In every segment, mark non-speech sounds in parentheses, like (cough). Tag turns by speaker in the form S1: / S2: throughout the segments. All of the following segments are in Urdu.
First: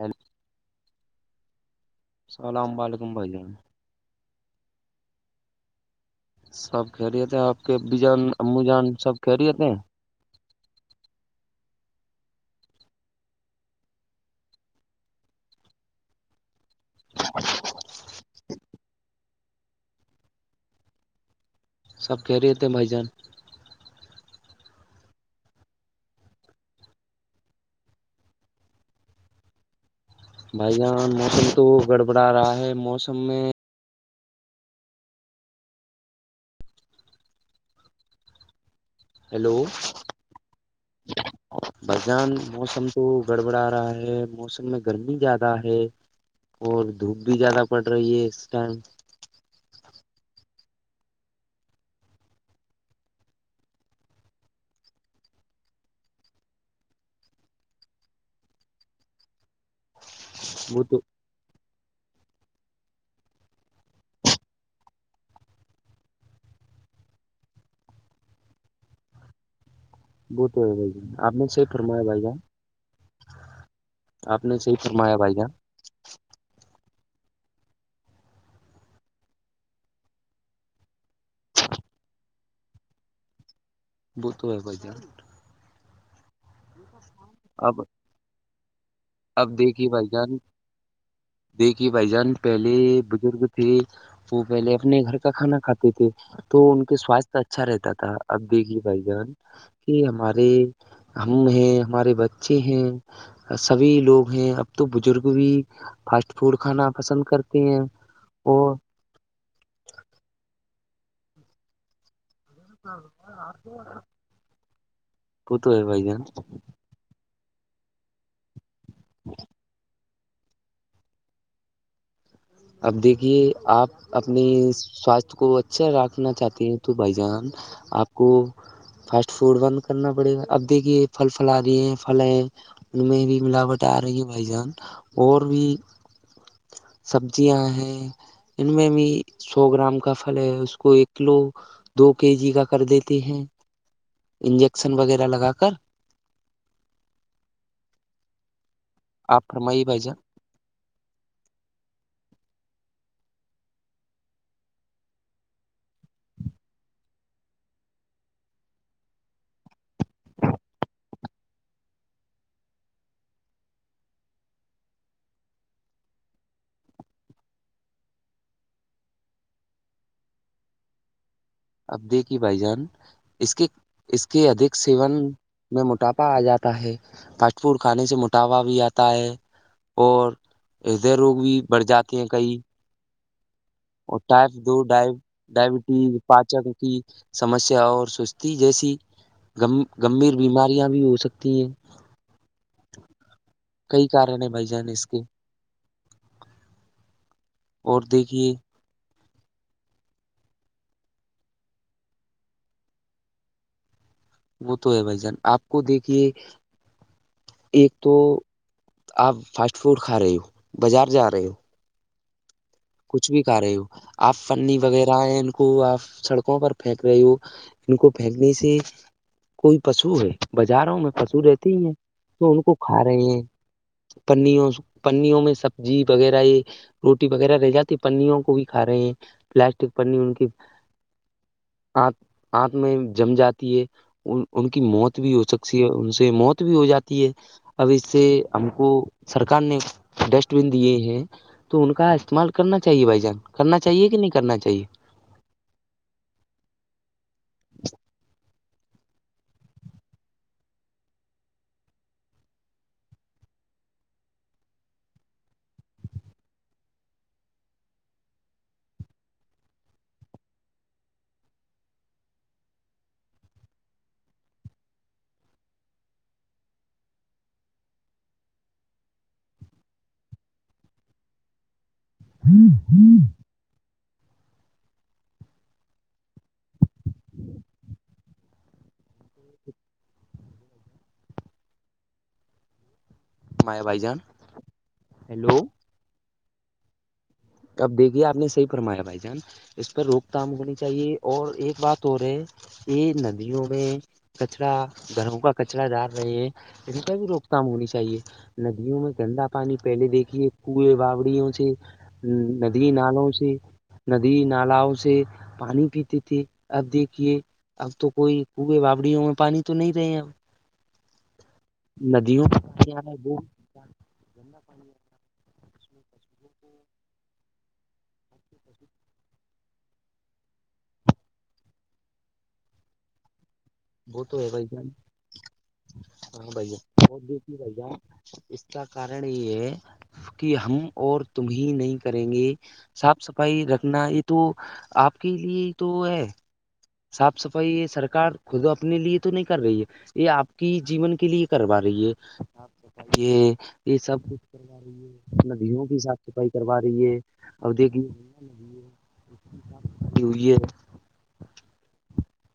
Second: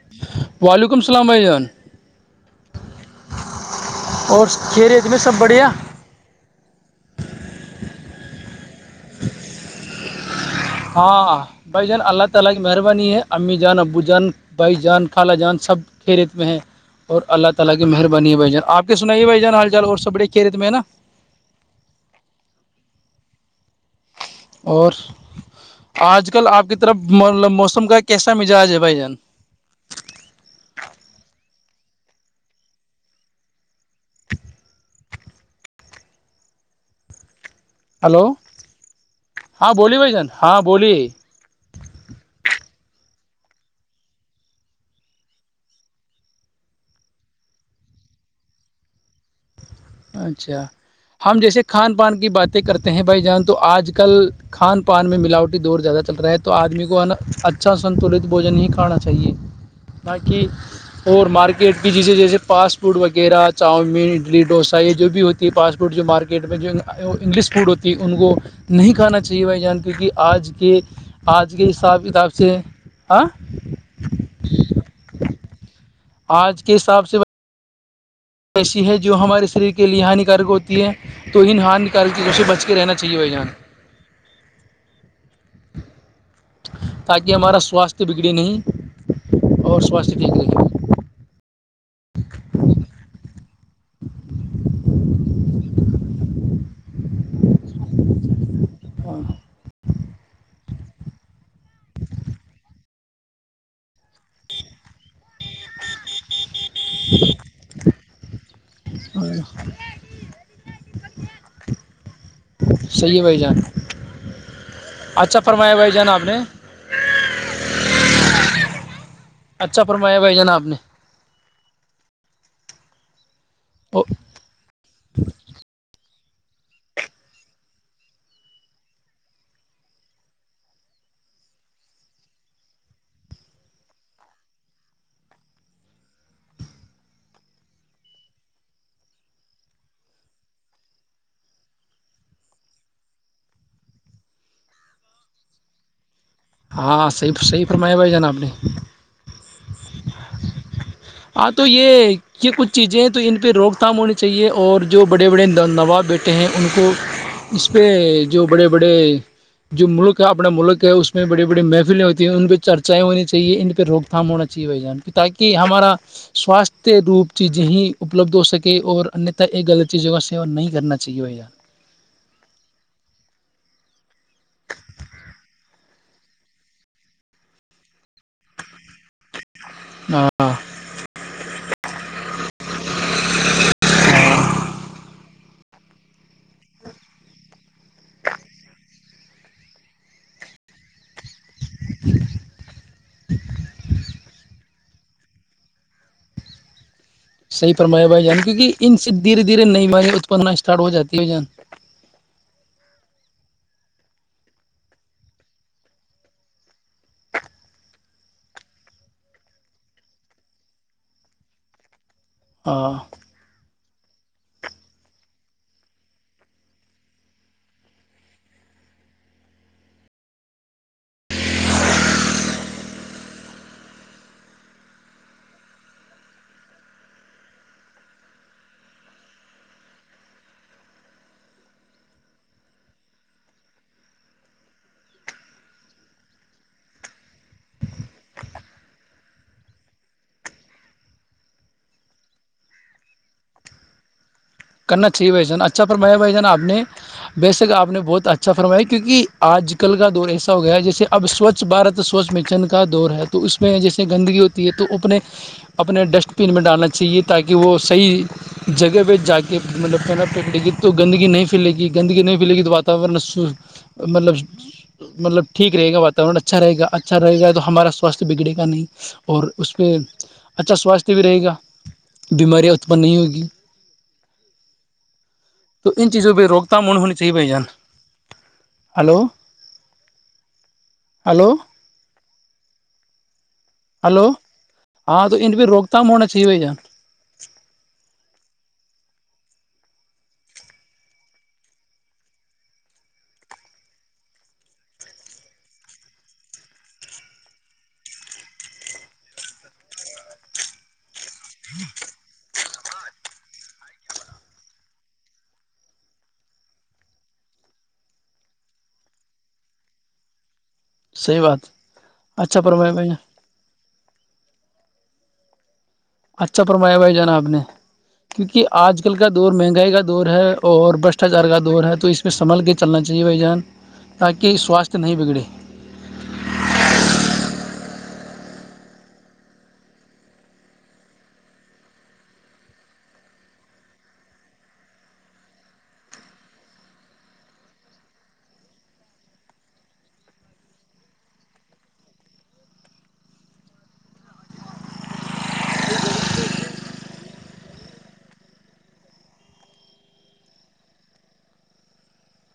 S1: ہیلو
S2: وعلیکم السلام بھائی جان
S1: السلام و علیکم بھائی جان
S2: اور کھیلت میں سب بڑھیا
S1: سب کہہ رہیتے ہیں آپ کے ا بی جان اممو جان سب کہہ رہیتے ہیں
S2: (unintelligible) بائی جان کالا جان سب کھی رت میں ہیں (unintelligible)
S1: سب کہہ رہے تھے بھائی جان
S2: اور آج کل آپ کی طرف موسم کا کیسا مزاج ہے بھائی جان
S1: بھائی جان موسم تو گڑبڑا رہا ہے موسم میں
S2: ہیلو
S1: ہیلو
S2: ہاں بولیے بھ جان ہاں بولیے
S1: برجان موسم تو گڑبڑا رہا ہے موسم میں گرمی زیادہ ہے اور دھوپ بھی زیادہ پڑ رہی ہے اس ٹائم
S2: اچھا ہم جیسے کھان پان کی باتیں کرتے ہیں بھائی جان تو آج کل کھان پان میں ملاوٹی دور زیادہ چل رہا ہے تو آدمی کو اچھا سنتلت بوجن ہی کھانا چاہیے حھں ب کی
S1: وہ تو
S2: اور مارکیٹ بھی جیسے جیسے فاسٹ فوڈ وغیرہ چاؤمین اڈلی ڈوسا چ یہ جو بھی ہوتی ہے فاسٹ فوڈ جو مارکیٹ میں جو انگلش فوڈ ہوتی ہے ان کو نہیں کھانا چاہےھائی جان کی کہ
S1: وہ
S2: آج
S1: تو ہے
S2: کے
S1: بھائی جان آپ نے
S2: آج کے
S1: صحیح فرمایا
S2: حساب
S1: بھائی
S2: کتاب
S1: جان
S2: سے آاں
S1: آپ نے صحیح فرمایا بھیا
S2: آج کے حساب سے ب ایسی ہے جو ہمارے شریر کے لیے ہانیکارک ہوتی ہے تو ان ہار نکال کیجے اسے بچ کے رہنا چاہیے بھائی جان
S1: ب تو ہو کوئی ج
S2: تاکہ ہمارا
S1: اب
S2: سواستھ بگڑے نہیں
S1: اب
S2: اور
S1: دیکھیے بھائی
S2: سواستھ
S1: جان
S2: ٹھیک لگے
S1: دیکھیے بھائی جان پہلے بزرگ تھے وہ پہلے اپنے گھر کا کھانا کھاتے تھے تو ان کے سواستھ اچھا رہتا تھا اب دیکھیے بھ جان کہ ہمارے ہم ہیں ہمارے بچے ہیں سبھی لوگ ہیں اب تو بزرگ بھی فاسٹ فوڈ کھانا پسند کرتے ہیں اور
S2: اور (inaudible) صحیح ہے بھائی جان
S1: کو تو ہے بھائی جان
S2: اچھا فرمایا بھائی جان آپ نے (inaudible)
S1: اب دیکھیے آپ
S2: نے
S1: اپنی سواستھ کو اچھا رکھنا چاہتے ہیں تو بھائی جان آپ کو فاسٹ فوڈ بند کرنا پڑے گا ابھی کی پھل پھل آ رہی ہیں پھل ہیں ان میں بھی ملاوٹ آ رہی ہے بھائی جان اور بھی سبیاں ہیں ان میں بھی سو گرام کا پھل ہے اس کو ایک کلو دو کے جی کا کر دیتے ہیں انجیکشن وغیرہ لگا کر
S2: ہاں صحیحی فرمایا بھائی جان آپ نے
S1: آپ پررمائی بج
S2: ہاں تو یہ یہ کچھ چیزیں تو ان پہ روک تھام ہونی چاہیے اور جو بڑے بڑے نواب بیٹے ہیں ان کو اس پہ جو بڑے بڑے جو ملک اپنا ملک ہے اس میں بڑی بڑی محفلیں ہوتی ہیں ان پہ چرچائیں ہو چاہیے ان پہ روک تھام ہونااہے اچھی بائی جان کی تاکہ ہمارا سواستھ روپ چیزیں ہی اپلبدھ ہو سکے اور انیہتا یہ غلط چیزوں کا سیوا نہیں کرنا چاہیےار
S1: اب دیکھیے بھائی جان اس کی اس کے ادھک سیون میں موٹاپا آ جاتا ہے فاسٹ فوڈ کھانے سے مٹاوا بھی آتا ہے اور
S2: ہاں
S1: ہدے روگ بھی بڑھ جاتے ہیں کئی اورٹائپ دو ڈائیو ڈائبٹیز پاچک کی سمسیا اور سستی جیسی گ گمبھیر بیماریاں بھی ہو سکتی ت کئی کارن ہیں بھائی جان اس کے
S2: صحی
S1: اور
S2: فرمایا بھائی جان
S1: دیکھیے
S2: کیونک ان سےھیرے دھیرےئی والاری اتپننا اسٹارٹ ہو جاتی ہے جان
S1: وہ تو ہے بھائی جان آپ کو دیکھیے ایک تو آپ فاسٹ فوڈ کھا رہے ہو بازار جا رہے ہو
S2: ہاں
S1: کچھ بھی ک رہے ہو آ فنی وغیرہ آئے ان کو آپ سڑکوں پر پھینک رہی ہو ان کو پھینکنے سے کوئی پشو ہے بازاروں میں پشو رہتے ہی ہیں تو ان کو کھا رہے ہیں پنیوں پنیوں میں سبزی وغیرہ یہ روٹی وغیرہ جاتی پنوں کو بھی کا رہے ہیں پلاسٹک پنی ان کی اپ یاتھ میں جم جاتی ہے ان کی موت بھی ہو سکتی ہے ان سے موت بھی ہو جاتی ہے اب اس سے ہم کو سرکار نے ڈسٹ بین دیے ہیں تو ان کا استعمال کرنا چاہیے بھائی جان کرنا چاہیے کہ نہیں کرنا چاہیے
S2: جی بھائی جان اچھا فرمایا بھائی جان اپ نے بےشک آپ نے بہت اچھا فرمایا کیونکہ آج کل کا دور ایسا ہو گیا جیسے اب سوچھ سوچھ بھت سوچھ مکشن کا دور ہے تو اس میں جیسے گندگی ہوتی ہے تو اپنے اپنے ڈسٹ بین میں ڈالنا چاہیے تاکہ وہ صحیح جگہ پہ جا یہ مطلب پیرا پکڑے گی تو گندگی نہیں پھیلے گندگی نہیں پھیلے گی تو واتاورن مطلب مطلب ٹھیک رہے گا واتاورن اچھا رہےا اچھا رہے گا تو ہمارا ساستھ بگڑھے گا نہیں اور اس پہے اچھا سواستھ بھی رہے گا بیماریاں اتپن نہیں ہوگی تو ان چیزوں پہ روک تھام ہونی چاہیےبھای جان ہلو ہلو
S1: ہمارے بھائی جان
S2: ہلو ہاں تو ان
S1: ہیلو
S2: پے روک تھام ہونا چاہیے بھای جان
S1: اب دیکھیے آپ نے صحیح فرمایا بھائی جان اس پر روک تھام ہونی چاہیے اور ایک بات اور ہے یہ ندیوں میں کچرا گھروں کا کچرا ڈار رہے ہیں ان کا بھی روک تھام ہونی چاہیے ندیوں میں گندا پانی پہلے دیکھیے کئے باوڑیوں سے ہ ندی نالوں سے ندی نالؤ سے پانی پیتے تھے اب دیکھیے اب تو کوئی کے بابڑیوں میں پانی تو نہیں رہے ہیں اب
S2: صحیح بات
S1: ندیوں
S2: اچھا فرمایا بھائی
S1: وہانی
S2: جان
S1: ٹھیک (inaudible)
S2: اچھا فرمایا بھائی جان آپ نے کیونکہ آج کل کا دور مہنگائی کا دور ہے اور بشٹاچار کا دور ہے تو اس پھر سنبھل کے چلنا چاہیے بھائی جان
S1: وہ تو ہے
S2: تاکہ
S1: بھائی جان
S2: سواستھ نہیں بگڑے
S1: ہاں بھای جان اور دیکھے بھایی جان اس کا کارن یہ ہے کہ ہم اور تمیں نہیں کریں گے صاف صفائی رکھنا یہ تو آپ کے لیے تو ہے صاف صفائی سرکار خود اپنے لیے تو نہیں کر رہی ہے یہ آپ کی جیون کے لیے کروا رہی ہے یہ یہ سب کچھ ندیوں کی صاف صفائی کروا رہی ہے اور دیکھ کیئی (inaudible)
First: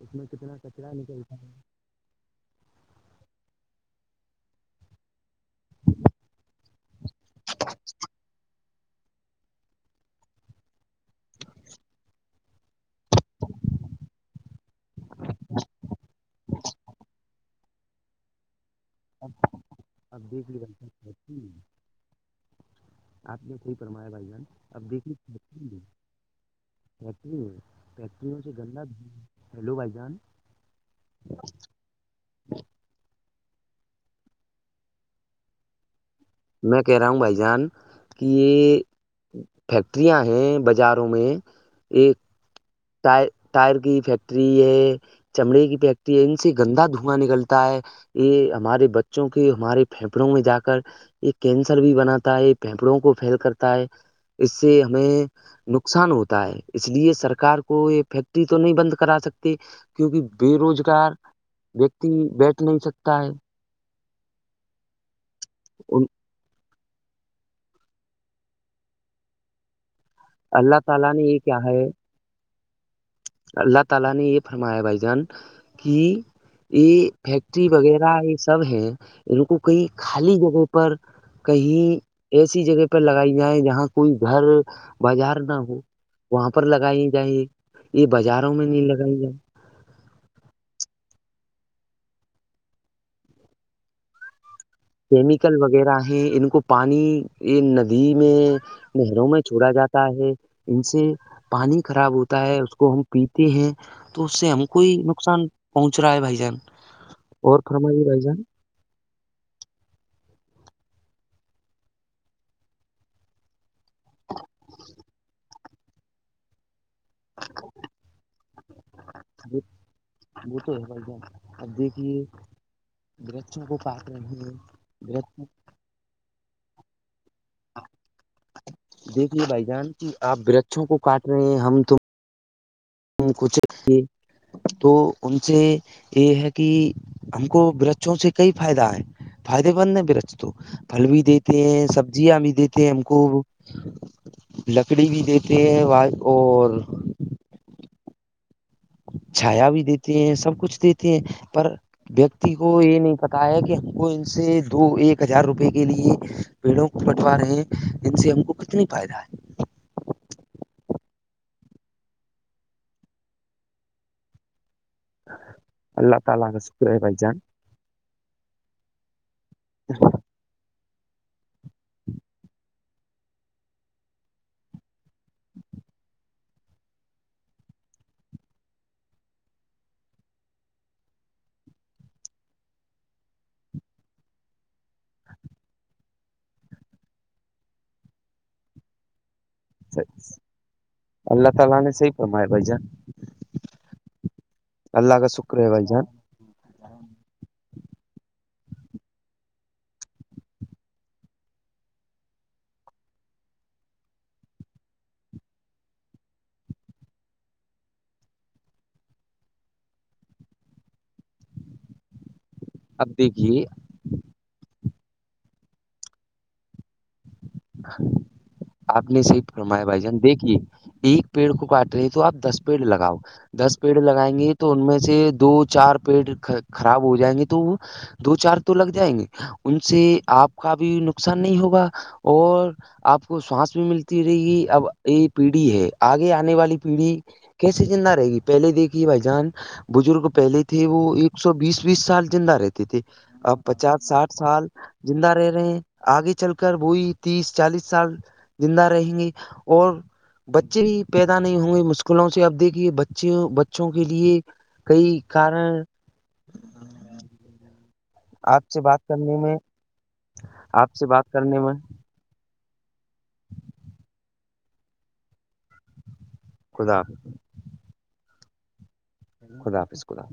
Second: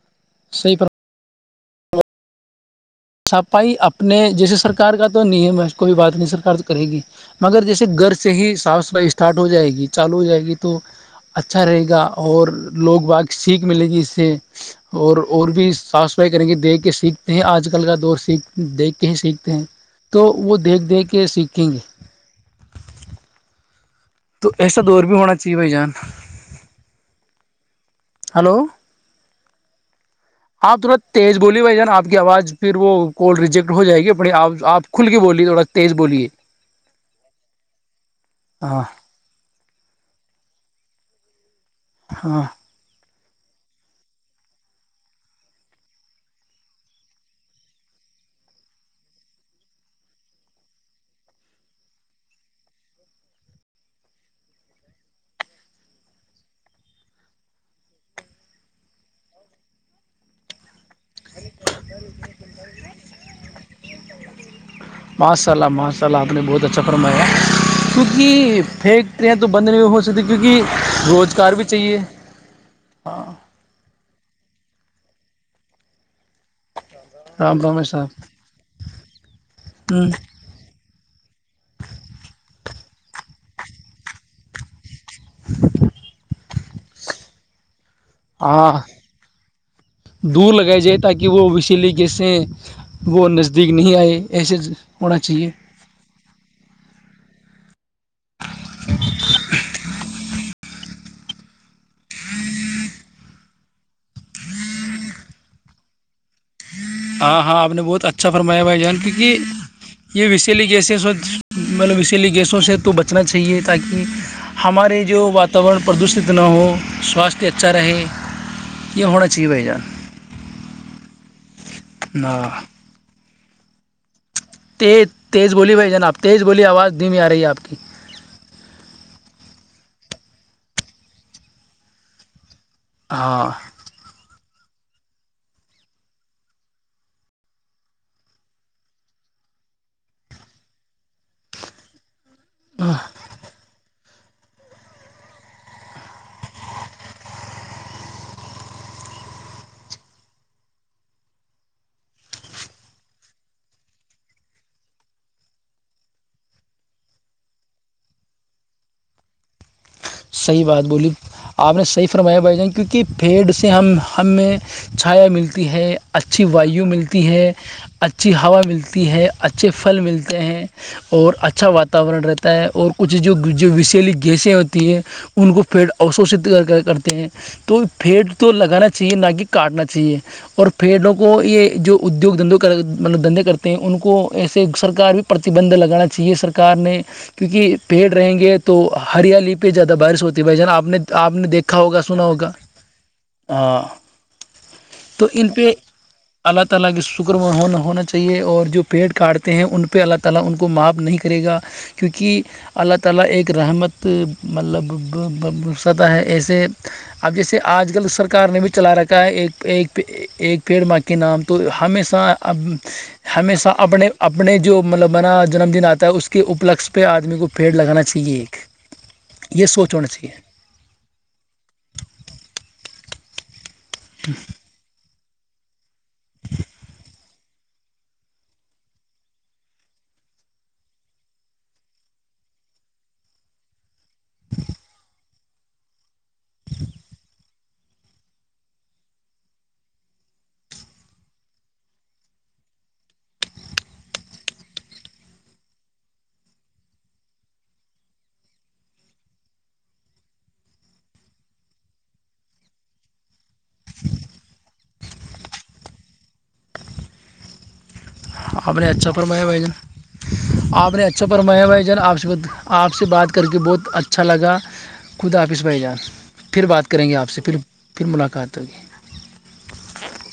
S1: اس میں کتنا
S2: صحیح پر
S1: کچرا نکلتا ہے
S2: سپائی اپنے جیسے سرک ار کا تو نہیں ہے ب کوئی بات نہیں سرار تو کرے گی مگر جیسے گھر سے ہی صاف سفائی اسٹارٹ ہو جائے گی چالو ہو جائے گی تو اچھا رہے گا اور لوگ باقی سیکھ ملے گی اس سے اور اور بھی صاف صفائی کریں گے دیکھ کے سیکھتے ہیں آج ل کا دوست سھ دیکھ کے ہی سیکھتے ہیں تو
S1: اب
S2: وہ
S1: لی
S2: دیکھ دیکھ کے
S1: بھائی
S2: سیکھیں گے
S1: آپ نے صحی فرمایا بھائی جان
S2: تو ایسا
S1: اب
S2: دور بھی ہونا چاہیے بھائی جان
S1: (inaudible) فری فیکٹری سے
S2: ہلو
S1: گلہ ہیلو بھائی جان
S2: آپ ترت تیز بولی بھائی جان آ کی آواز پھر وہ کال ریجیکٹ ہو جائے گی پڑے آپ آپ کھل کے بولیے تھوڑا تیز بولیے
S1: میں کہہ رہا ہوں بھائی جان کہ یہ
S2: ہاں
S1: فیکٹریاں ہیں بازاروں میں ایک
S2: ہاں
S1: ٹر ٹائر کی فیکٹری ہے چمڑے کی پیکتی ہے ان سے گندا دھواں نکلتا ہے یہ ہمارے بچوں کی ہمارے پھیپڑوں میں جا کر یہ کینسر بھی بناتا ہے یہ پھیپڑوں کو فھیل کرتا ہے اس سے ہمیں نقصان ہوتا ہے اس لیے سرکار کو کو یہ فیکٹری تو نہیں بند کرا سکتی کیونکہ بے روزگار وتی بیٹھ نہیں سکتا ہے
S2: ماشا اللہ
S1: ان
S2: ماشاء اللہ آپ نے بہت اچھا فرمایا کیونکہ فیکٹریاں تو بند نہیں ہو اس کیونکہ
S1: اللہ تعالی نے یہ
S2: روزگار
S1: کیا
S2: بھی
S1: ہے
S2: چاہیے ہاں
S1: اللہ تعالی نے یہ فرمایا بھائی جان ہی یہ
S2: رام
S1: فیکٹری
S2: رام
S1: وغیرہ
S2: صاحب
S1: یہ سب ہے ان کو کئی خالی جگہ پر کہیں ایسی جگہ پر لگائی جائے جہاں کوئی گھر بازار نہ ہو وہاں پر لگائی جائیں یہ بازاروں میں
S2: ہاں
S1: نہیں لگائی جائ
S2: دور لگائی جائے تاکہ وہ اسی لیےقےس سے وہ نزدیک نہیں آئے ایسے ہونا چاہیے
S1: کیمیکل وغیرہ ہیں ان کو پانی یہ ندی میں نہروں میں چھوڑا جاتا ہے ان سے پانی خراب ہوتا ہے اس کو ہم پیتے ہیں تو اس سے ہم کوئی نقصان پہنچ رہا ہے بھائی جان
S2: ہاں
S1: اور
S2: ہاں آپ نے
S1: فرمائیے
S2: بہت
S1: بھائی
S2: اچھا
S1: جان
S2: فرمایا بھائی جان کیونکہ یہ ویسیل گیسس مطلب ویسییلی گیسوں سے تو بچنا چاہیے تاکہ ہمارے جو واتاورن پردوشت نہ ہو سواستھ اچھا رہے یہ ہونا چاہیے
S1: وہ
S2: بھائی جان
S1: وہ تو ہے بھائی ج اب دیکھیے
S2: ہاں
S1: درچوں کو پات ہیں
S2: تیز تیز
S1: درخت
S2: گولی بھائی جناب تیز گو آواز دمی آ رہی ہے آپ کی
S1: دیکھیے بھائی جان کی آپ ورچھوں کو کاٹ رہے ہیں ہم ت
S2: ہاں
S1: کچھ تو ان سے یہ ہے کہ ہم کو برچوں سے کئی فائدہ ہے فائدے مند ہے ب رج تو پھل بھی دیتے ہیں سبزیاں بھی دیتے ہیں ہم کو لکڑی بھی دیتے ہیں اور چھایا بھی دیتی ہیں سب کچھ دیتے ہیں پر ویکتی کو یہ نہیں پتا ہے کہ ہم کو ان سے دو ایک ہزار روپے کے لیے پیڑوں کو بٹوا رہے ہیں ان سے ہم کو کتنی فائدہ ہے
S2: صحیح بات بولی آپ نے صحیح فرمایا بھائی جان کیونکہ پیڈ سے ہم ہم میں چھایا ملتی ہے اچھی وایو ملتی ہے اچھی ہوا ملتی ہے اچ اچھے پھل ملتے ہیں اور اچھا وااتاورن رہتا ہے اور کچھ جو جو وشیلی گیسیں ہوتی ہے ان کو پیٹ اشوشت کرتے ہیں تو پیڑ تو لگانا چاہیے نہ کہ کاٹنا چاہیے اور پھیڑوں کو یہ جو ادیوگ دھندوں مطلب دھندے کرتے ہیں ان کو ایسے سرکار بھی پرتیبند لگانا چاہیے سرک نے کیونکہ پیڑ رہیں گے تو ہریالی پہ زیادہ
S1: ہے
S2: بارش ہوتی بھائی ج نا آپ نے آپ نے
S1: اللہ
S2: دیکھا
S1: تعالی
S2: ہوگا
S1: صحیح
S2: سنا
S1: فرمایا
S2: ہوگا
S1: بھائی جان
S2: ہاں
S1: اللہ
S2: تو
S1: کا
S2: ان
S1: شکر ہے
S2: پہ
S1: بھائی جان
S2: اللہ تعالی کیونکہ اللہ تعالی ایک رحمت مطلب ستا ہے ایسے اب جیسے آج کل سرکار نے بھی چلا رکھا ہے ایک ایک ایک پڑ ماں کے نام تو ہمیشہ اب
S1: اب دیکھیے
S2: ہمیشہ اپنے اپنے جو مطلب بناا جنم دن آتا ہے اس کے اپلک پہ آدمی کو پیڑ لگانا چاہیے ایک
S1: آپ نے صحی
S2: یہ
S1: فرمایا
S2: سوچ
S1: بھائی
S2: ہونا
S1: جان
S2: چاہیے
S1: دیکھیے ایک پیڑ کو کاٹ رہے ہیں تو آپ دس پیڑ لگاؤ دس پیڑ لگائیں گے تو ان میں سے دو چار پیڑ خراب ہو جائیں گے تو دو چار تو لگ جائیں گے ان سے آپ کا بھی نقصان نہیں ہوگا اور آپ کو ساس بھی ملتی رہے گی اب یہ پیڑھی ہے آگے آنے والی پیڑھی کیسے چ نہ رہے گی پہلے دیکھیے بھائی جان بزرگ پہلے تھے وہ ایک سو بیس بیس سال زندہ رہتے تھے اب پچاس ساٹھ سال زندہ رہ رہے ہیں آگے چل کر بوئی تیس چالیس سال زندہ رہیں گے اور بچے بھی پیدا نہیں ہو گئے مشکلوں سے اب دیکھیے بچیوں بچوں کے لیے کئی کارن
S2: آپ
S1: سے
S2: نے
S1: بات
S2: اچھا
S1: کرنے
S2: فرمایا
S1: میں
S2: بھائی جان آپ نے
S1: سے
S2: اچھا
S1: بات کرنے
S2: فرمایا
S1: میں
S2: بھائی جان آپ سے ب آپ سے بات کر کے بہت اچھا لگا خود آافظ بھائی جان پھر بات
S1: خدا
S2: کریں گے آپ سے پھر پھر ملاقات ہوگی
S1: خدا حافظ خدا